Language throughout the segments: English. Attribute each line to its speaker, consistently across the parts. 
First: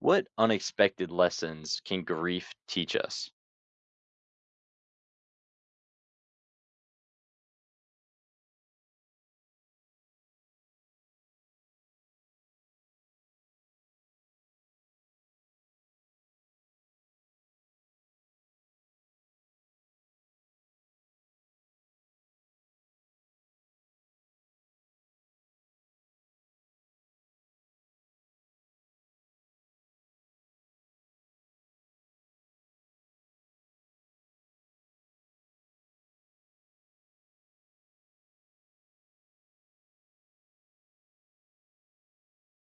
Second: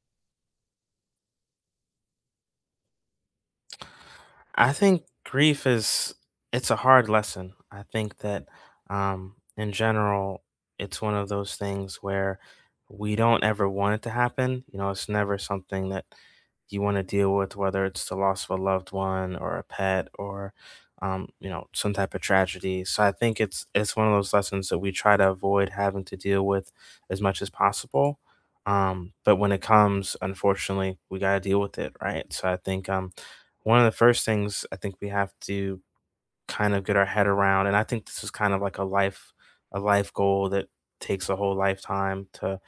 Speaker 1: What unexpected lessons can grief teach us?
Speaker 2: I think grief is It's a hard lesson. I think that in general it's one of those things where we don't ever want it to happen. You know, it's never something that you want to deal with, whether it's the loss of a loved one or a pet or some type of tragedy. So I think it's one of those lessons that we try to avoid having to deal with as much as possible. But when it comes, unfortunately, we gotta deal with it, right? So I think one of the first things I think we have to kind of get our head around, and I think this is kind of like a life goal that takes a whole lifetime to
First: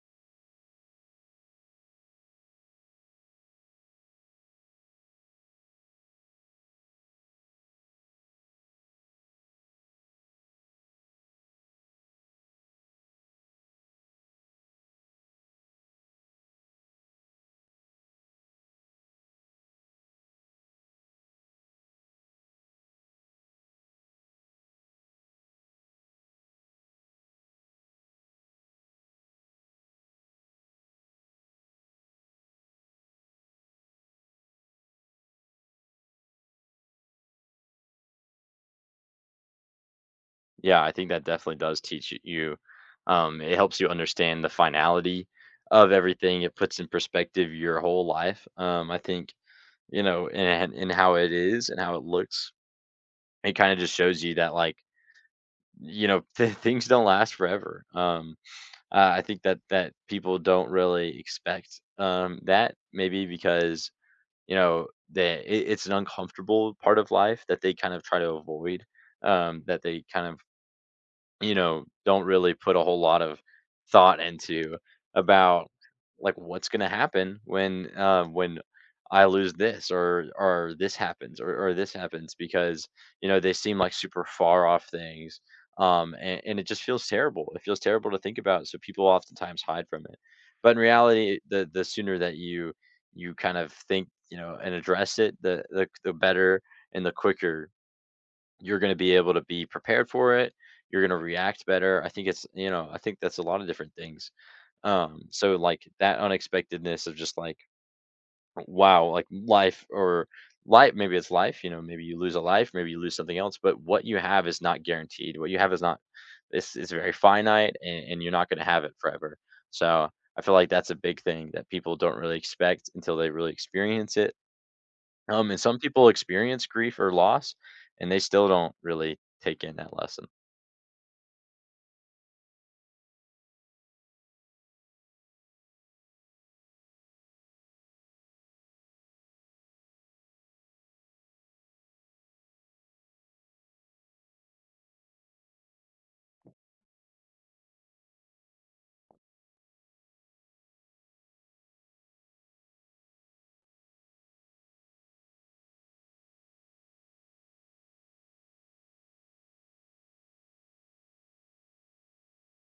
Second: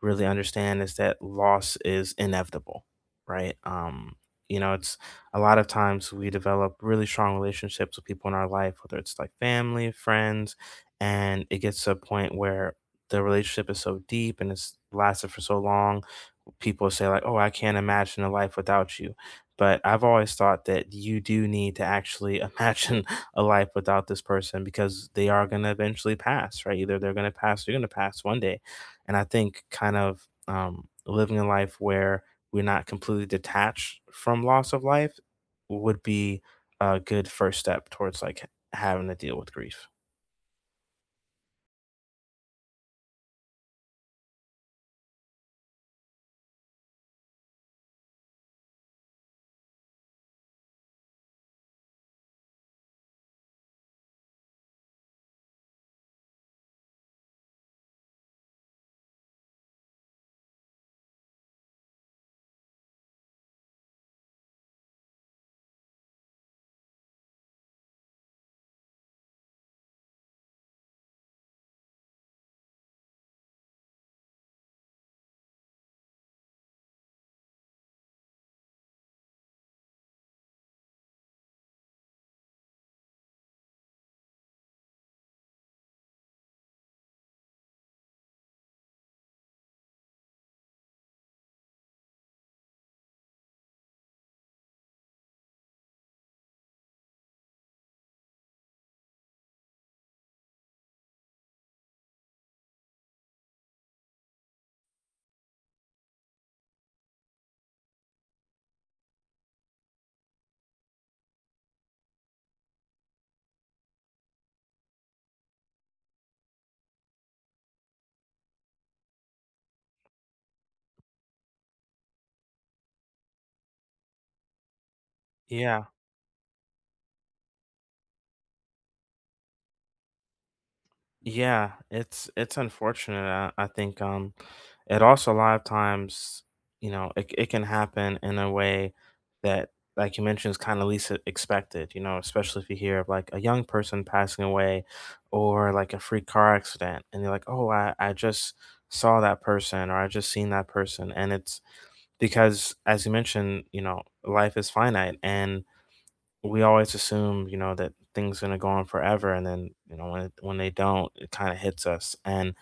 Speaker 2: really understand is that loss is inevitable, right? You know, it's A lot of times we develop really strong relationships with people in our life, whether it's like family, friends, and it gets to a point where the relationship is so deep and it's lasted for so long people say like, "Oh, I can't imagine a life without you." But I've always thought that you do need to actually imagine a life without this person because they are going to eventually pass, right? Either they're going to pass or you're going to pass one day. And I think kind of living a life where we're not completely detached from loss of life would be a good first step towards like having to deal with grief.
Speaker 1: Yeah, I think that definitely does teach you. It helps you understand the finality of everything. It puts in perspective your whole life. I think and how it is and how it looks. It kind of just shows you that things don't last forever. I think that people don't really expect that maybe because it's an uncomfortable part of life that they kind of try to avoid, that they kind of don't really put a whole lot of thought into about like what's going to happen when I lose this or this happens or this happens because you know they seem like super far off things and it just feels terrible it feels terrible to think about, so people oftentimes hide from it. But in reality, the sooner that you kind of think, you know, and address it, the better and the quicker you're going to be able to be prepared for it. You're going to react better. I think it's, you know, I think that's a lot of different things. So like that unexpectedness of just like, wow, like life or life, maybe it's life, you know, maybe you lose a life, maybe you lose something else, but what you have is not guaranteed. What you have is not, this is very finite, and you're not going to have it forever. So I feel like that's a big thing that people don't really expect until they really experience it. And some
Speaker 2: Yeah.
Speaker 1: people experience grief or loss, and they still don't really take in that lesson.
Speaker 2: Yeah, it's unfortunate. I think it also a lot of times, you know, it can happen in a way that like you mentioned is kind of least expected, you know, especially if you hear of like a young person passing away or like a freak car accident and you're like, "Oh, I just saw that person or I just seen that person." And it's because as you mentioned, you know, life is finite and we always assume, you know, that things gonna go on forever, and then, you know, when they don't, it kinda hits us, and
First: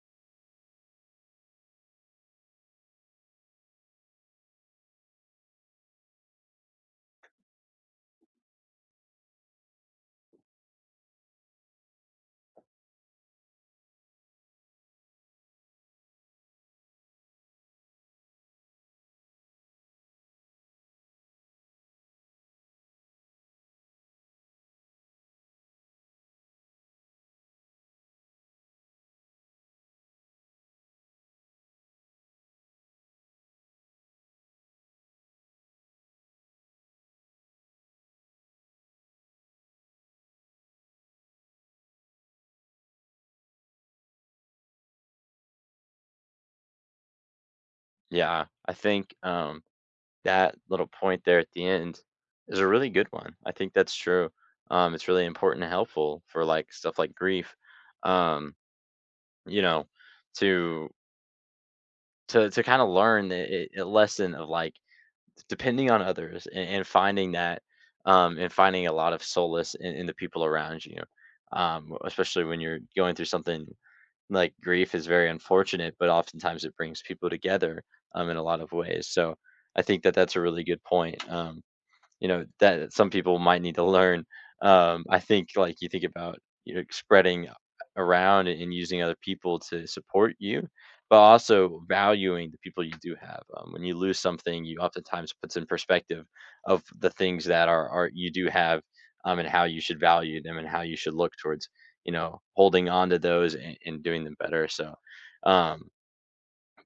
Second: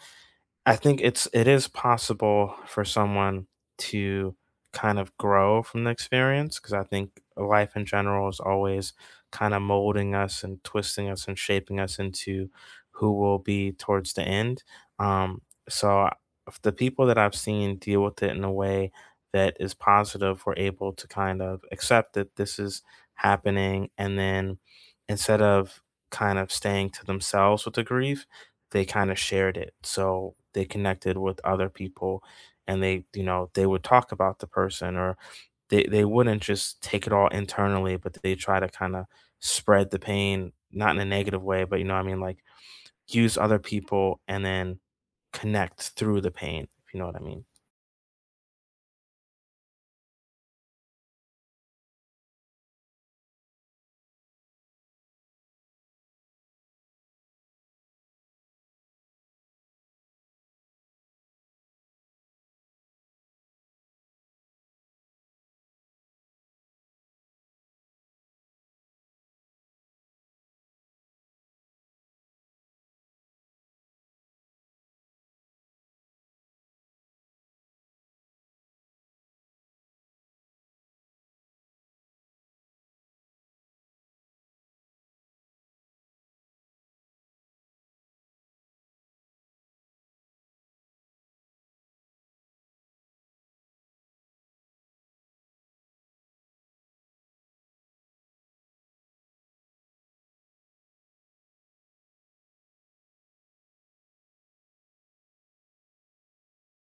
Speaker 2: I think it is possible for someone to kind of grow from the experience because I think life in general is always kind of molding us and twisting us and shaping us into who we'll be towards the end. Um, so I- if the people that I've seen deal with it in a way that is positive, were able to kind of accept that this is happening, and then instead of kind of staying to themselves with the grief they kind of shared it. So they connected with other people and they, you know, they would talk about the person or they wouldn't just take it all internally, but they try to kind of spread the pain, not in a negative way, but you know what I mean? Like use other people and then connect through the pain, if you know what I mean.
Speaker 1: Yeah, I think that little point there at the end is a really good one. I think that's true. It's really important and helpful for like stuff like grief. Um, you know, to to kind of learn a lesson of like depending on others, and finding that and finding a lot of solace in the people around you. Especially when you're going through something like grief is very unfortunate, but oftentimes it brings people together, in a lot of ways. So I think that that's a really good point. You know, that some people might need to learn. I think, like, you think about, you know, spreading around and using other people to support you, but also valuing the people you do have. When you lose something, you oftentimes puts in perspective of the things are you do have, and how you should value them and how you should look towards, you know, holding on to those and doing them better. So, um,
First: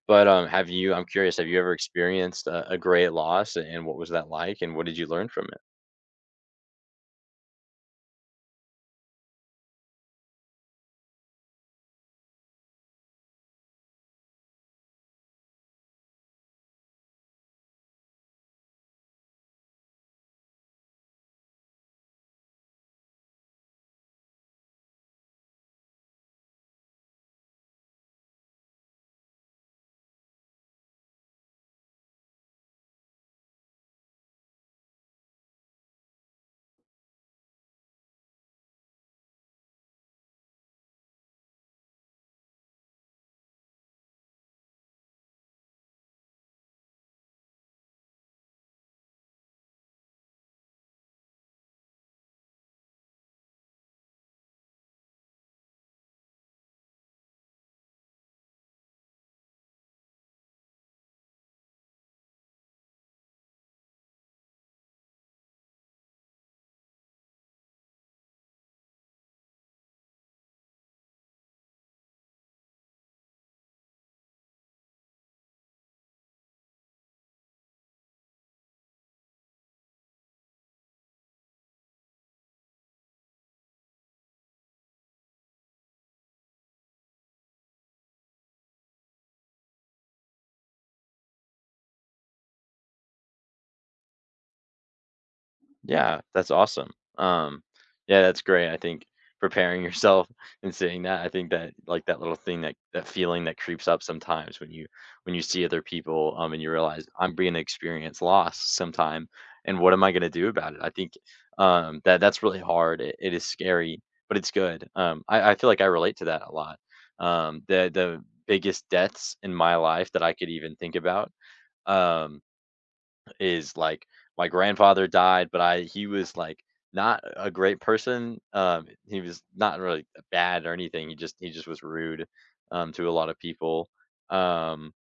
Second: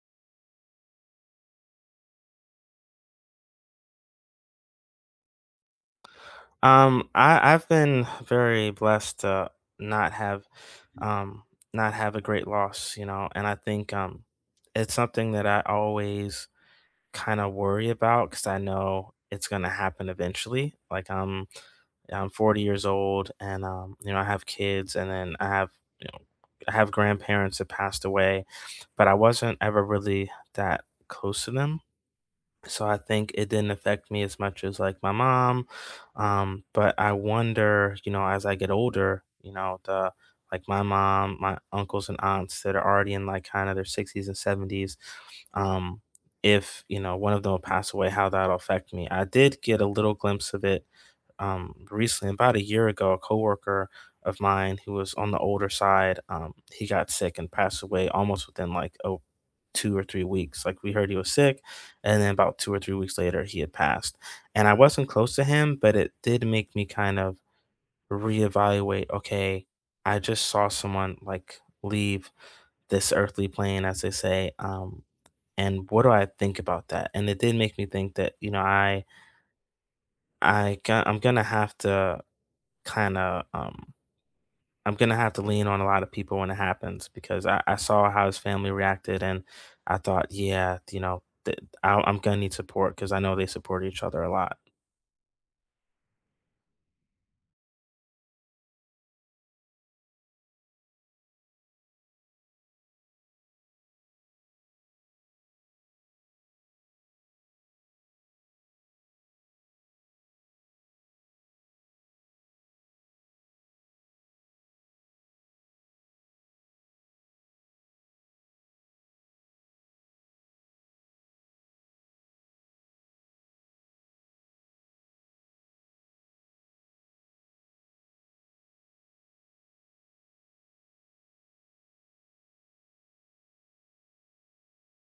Speaker 1: but have you? I'm curious. Have you ever experienced a great loss, and what was that like? And what did you learn from it?
Speaker 2: I've been very blessed to not have um a great loss, you know, and I think it's something that I always kind of worry about because I know it's gonna happen eventually. Like I'm 40 years old and I have kids and then you know, I have grandparents that passed away, but I wasn't ever really that close to them so I think it didn't affect me as much as like my mom. But I wonder, you know, as I get older, you know, the like my mom, my uncles and aunts that are already in like kind of their sixties and seventies, um, if one of them will pass away, how that'll affect me. I did get a little glimpse of it recently, about a year ago, a coworker of mine who was on the older side, he got sick and passed away almost within like a 2 or 3 weeks. Like we heard he was sick, and then about 2 or 3 weeks later, he had passed. And I wasn't close to him, but it did make me kind of reevaluate. Okay, I just saw someone like leave this earthly plane, as they say. And what do I think about that? And it did make me think that I go- I'm gonna have to kinda, um I'm gonna have to lean on a lot of people when it happens because I saw how his family reacted and I thought, yeah, you know, I'm gonna need support because I know they support each other a lot.
Speaker 1: Yeah, that's awesome. Um, yeah, that's great. I think preparing yourself and saying that, I think that like that little thing, that that feeling that creeps up sometimes when you see other people and you realize I'm being experience loss sometime and what am I gonna do about it? I think that that's really hard. It is scary, but it's good. I feel like I relate to that a lot. The biggest deaths in my life that I could even think about. Um, is like my grandfather died, but I he was like not a great person. He was not really bad or anything. He just was rude to a lot of people. Um,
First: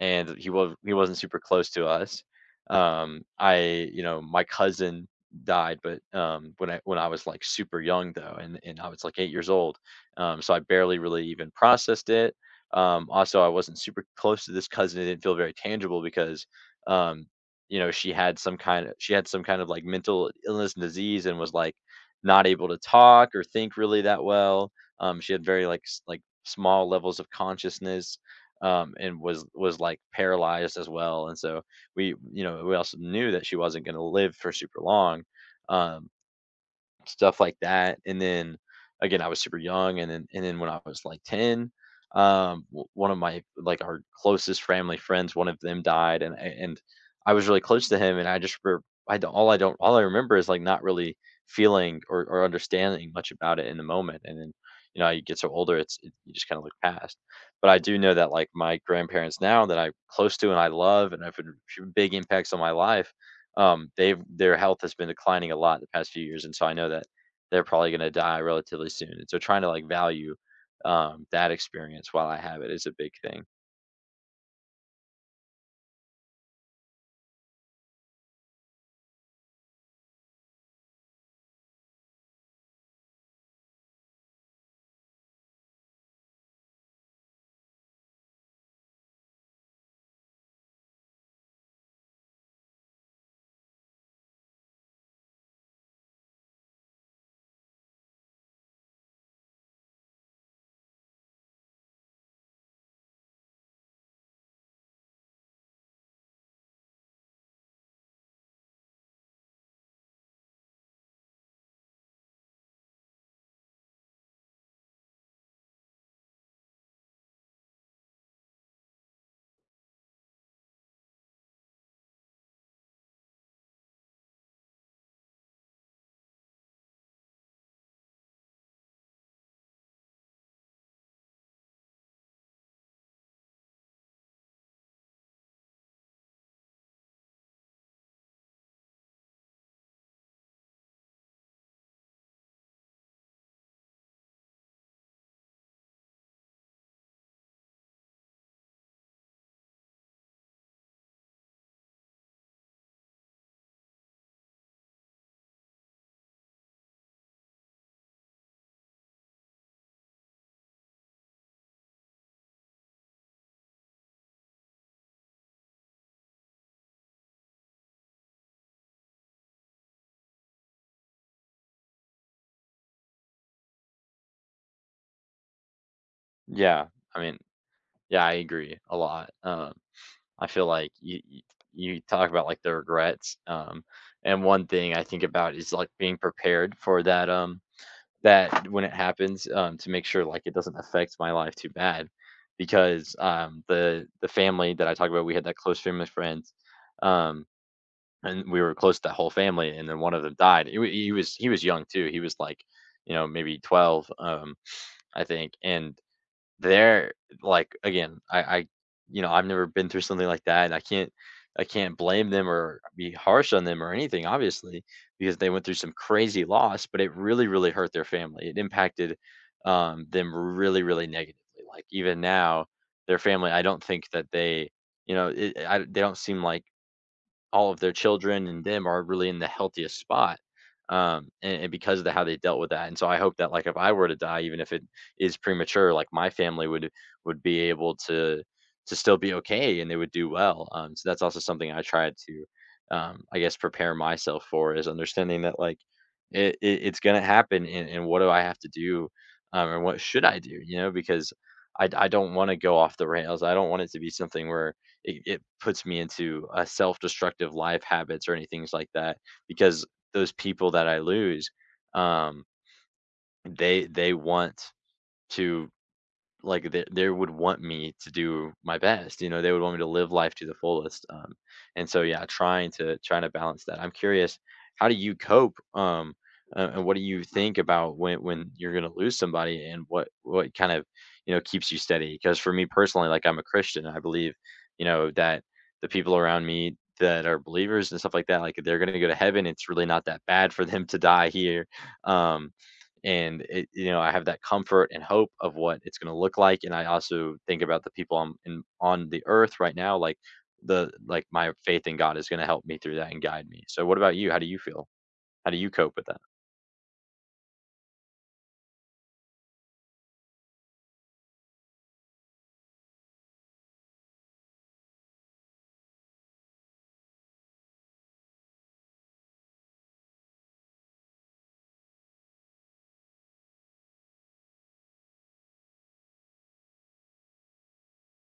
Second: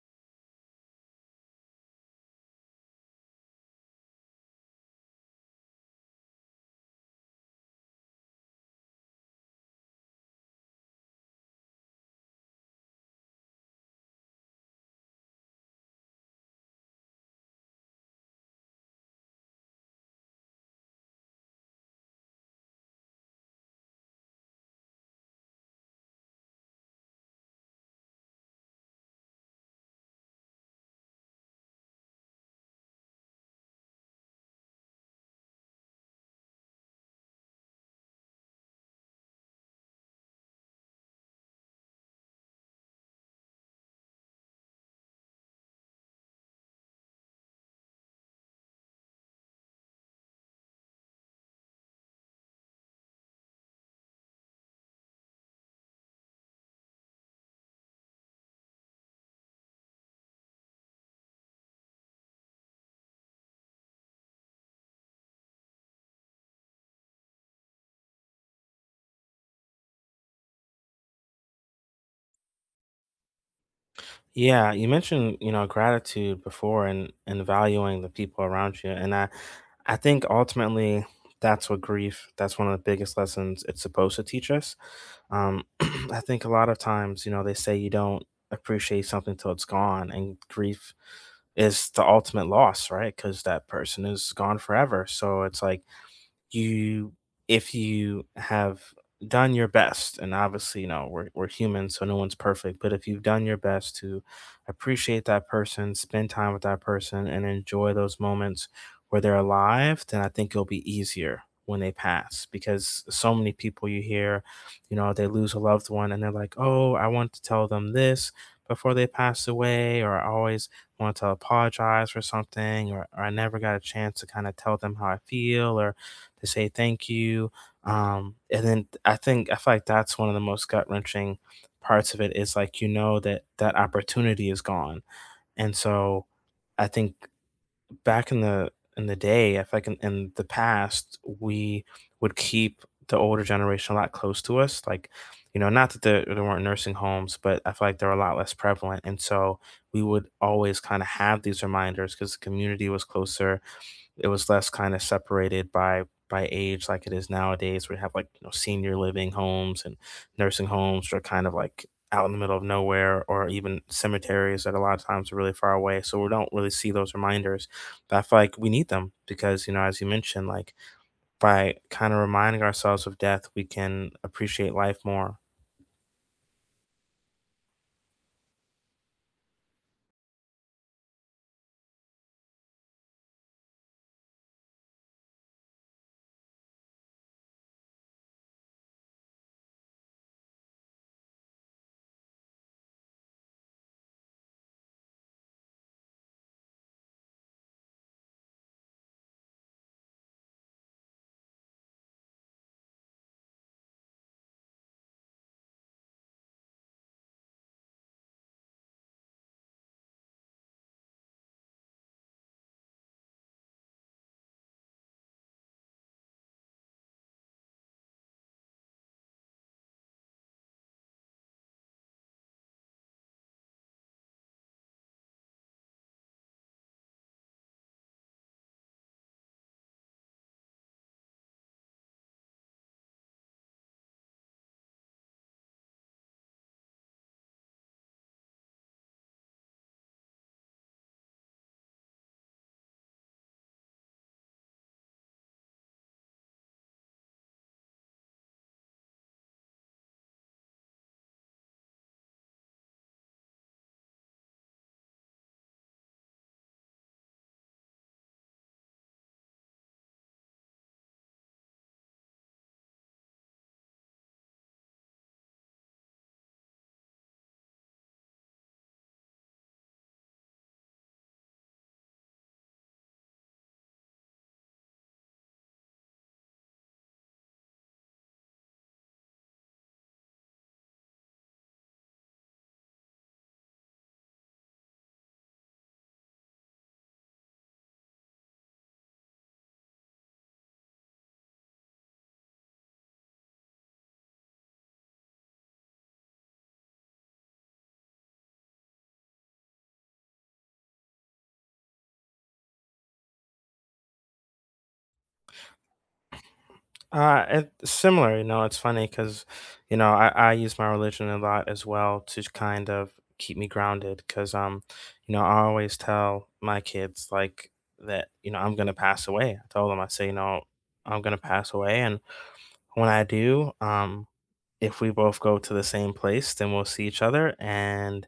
Speaker 1: and he wasn't super close to us. I, you know, my cousin died, but when I was like super young though, and I was like 8 years old, so I barely really even processed it. Also, I wasn't super close to this cousin; it didn't feel very tangible because, um, you know, she had some kind of like mental illness and disease, and was like not able to talk or think really that well. She had very like small levels of consciousness and was like paralyzed as well. And so we, you know, we also knew that she wasn't going to live for super long. Um, stuff like that. And then again, I was super young, and then when I was like 10, one of my like our closest family friends, one of them died, and I was really close to him, and I just I don't all I remember is like not really feeling or understanding much about it in the moment, and then you know you get so older, you just kind of look past. But I do know that like my grandparents now that I'm close to and I love and have been big impacts on my life they've their health has been declining a lot the past few years, and so I know that they're probably going to die relatively soon. And so trying to like value that experience while I have it is a big thing.
Speaker 2: Yeah, you mentioned, you know, gratitude before and valuing the people around you. And I think ultimately that's one of the biggest lessons it's supposed to teach us. Um I think a lot of times, you know, they say you don't appreciate something till it's gone and grief is the ultimate loss, right? Cuz that person is gone forever. So it's like you if you have done your best and obviously you know we're human so no one's perfect but if you've done your best to appreciate that person spend time with that person and enjoy those moments where they're alive then I think it'll be easier when they pass because so many people you hear they lose a loved one and they're like oh I want to tell them this before they passed away or I always want to apologize for something or I never got a chance to kind of tell them how I feel or they say thank you. And then I feel like that's one of the most gut wrenching parts of it is like you know that that opportunity is gone. And so I think back in the day, I feel like in the past, we would keep the older generation a lot close to us. Like, you know, not that there weren't nursing homes, but I feel like they're a lot less prevalent. And so we would always kind of have these reminders because the community was closer it was less kind of separated by age like it is nowadays we have like you know senior living homes and nursing homes that are kind of like out in the middle of nowhere or even cemeteries that a lot of times are really far away so we don't really see those reminders but I feel like we need them because you know as you mentioned like by kind of reminding ourselves of death we can appreciate life more.
Speaker 1: Yeah, I mean, yeah, I agree a lot. I feel like you talk about like the regrets, and one thing I think about is like being prepared for that that when it happens, to make sure, like, it doesn't affect my life too bad because, the family that I talk about, we had that close family friends, um, and we were close to that whole family, and then one of them died. He was young too. He was, like, you know, maybe 12, I think, and, they're like, again, I you know, I've never been through something like that, and I can't blame them or be harsh on them or anything, obviously, because they went through some crazy loss, but it really, really hurt their family. It impacted them really, really negatively. Like even now, their family, I don't think that they, you know, they don't seem like all of their children and them are really in the healthiest spot. And because of how they dealt with that. And so I hope that like if I were to die, even if it is premature, like my family would be able to still be okay and they would do well. So that's also something I tried to I guess prepare myself for is understanding that like it's gonna happen and what do I have to do and what should I do? You know, because I don't want to go off the rails. I don't want it to be something where it puts me into a self-destructive life habits or anything like that because those people that I lose, um, they want to like they would want me to do my best, you know, they would want me to live life to the fullest and so yeah, trying to balance that. I'm curious, how do you cope and what do you think about when you're going to lose somebody and what kind of you know keeps you steady? Because for me personally, like, I'm a Christian, I believe you know that the people around me that are believers and stuff like that, like they're going to go to heaven, it's really not that bad for them to die here um and it, you know, I have that comfort and hope of what it's going to look like, and I also think about the people on the earth right now, like the like my faith in God is going to help me through that and guide me. So what about you? How do you feel? How do you cope with that?
Speaker 2: Similar, you know, it's funny because, you know, I use my religion a lot as well to kind of keep me grounded because, you know, I always tell my kids like that, you know, I'm going to pass away. I told them, I say, you know, I'm going to pass away. And when I do, if we both go to the same place, then we'll see each other. And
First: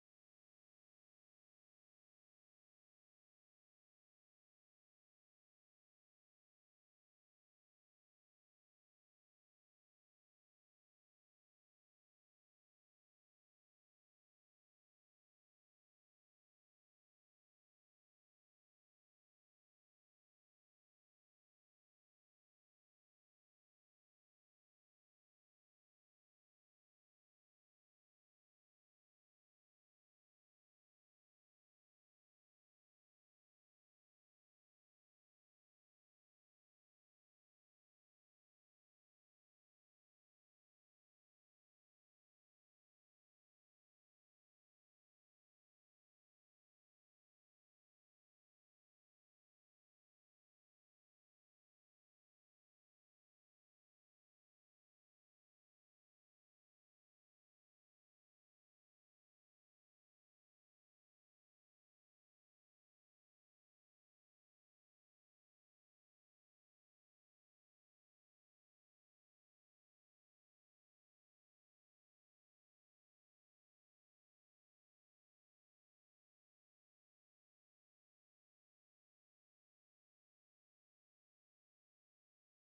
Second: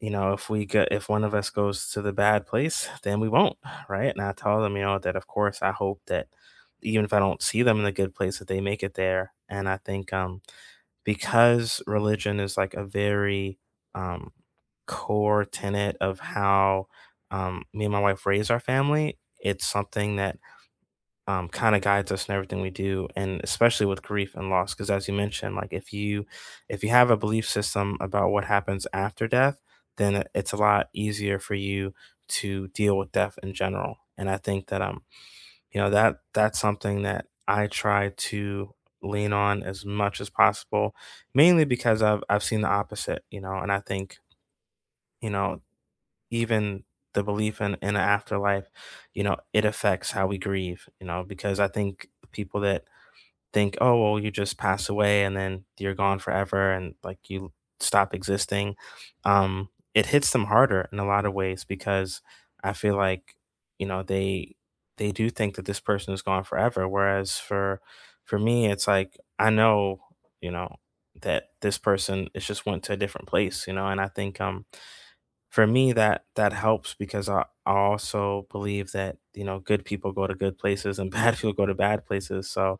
Speaker 2: you know, if we go, if one of us goes to the bad place, then we won't, right? And I tell them, you know, that of course I hope that even if I don't see them in the good place, that they make it there. And I think because religion is like a very um, core tenet of how me and my wife raise our family, it's something that kind of guides us in everything we do and especially with grief and loss because as you mentioned like if you have a belief system about what happens after death then it's a lot easier for you to deal with death in general and I think that that that's something that I try to lean on as much as possible mainly because I've seen the opposite you know and I think you know even the belief in an afterlife, you know, it affects how we grieve, you know, because I think people that think, oh, well, you just pass away and then you're gone forever and like you stop existing, um, it hits them harder in a lot of ways because I feel like, you know, they do think that this person is gone forever. Whereas for me, it's like I know, you know, that this person is just went to a different place, you know, and I think for me that that helps because I also believe that you know good people go to good places and bad people go to bad places so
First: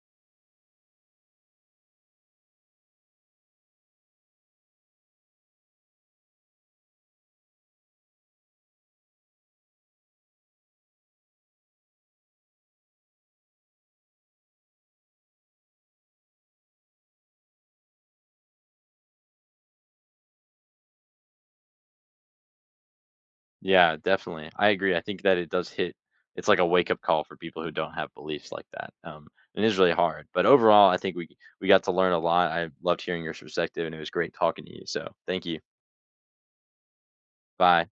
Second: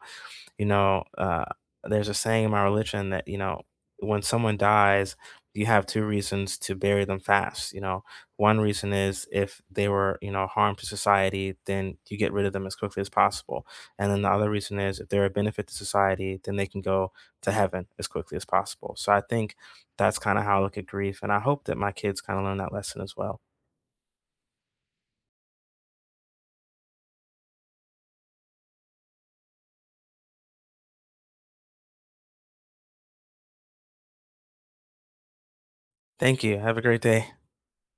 Speaker 2: you know, there's a saying in my religion that, you know, when someone dies, you have two reasons to bury them fast. You know, one reason is if they were, you know, harm to society, then you get rid of them as quickly as possible. And then the other reason is if they're a benefit to society, then they can go to heaven as quickly as possible. So I think that's kind of how I look at grief. And I hope that my kids kind of learn that lesson as well.
Speaker 1: Yeah, definitely, I agree. I think that it does hit, it's like a wake up call for people who don't have beliefs like that um, and it is really hard, but overall, I think we got to learn a lot. I loved hearing your perspective, and it was great talking to you, so thank you.
Speaker 2: Thank you. Have a great day.
Speaker 1: Bye.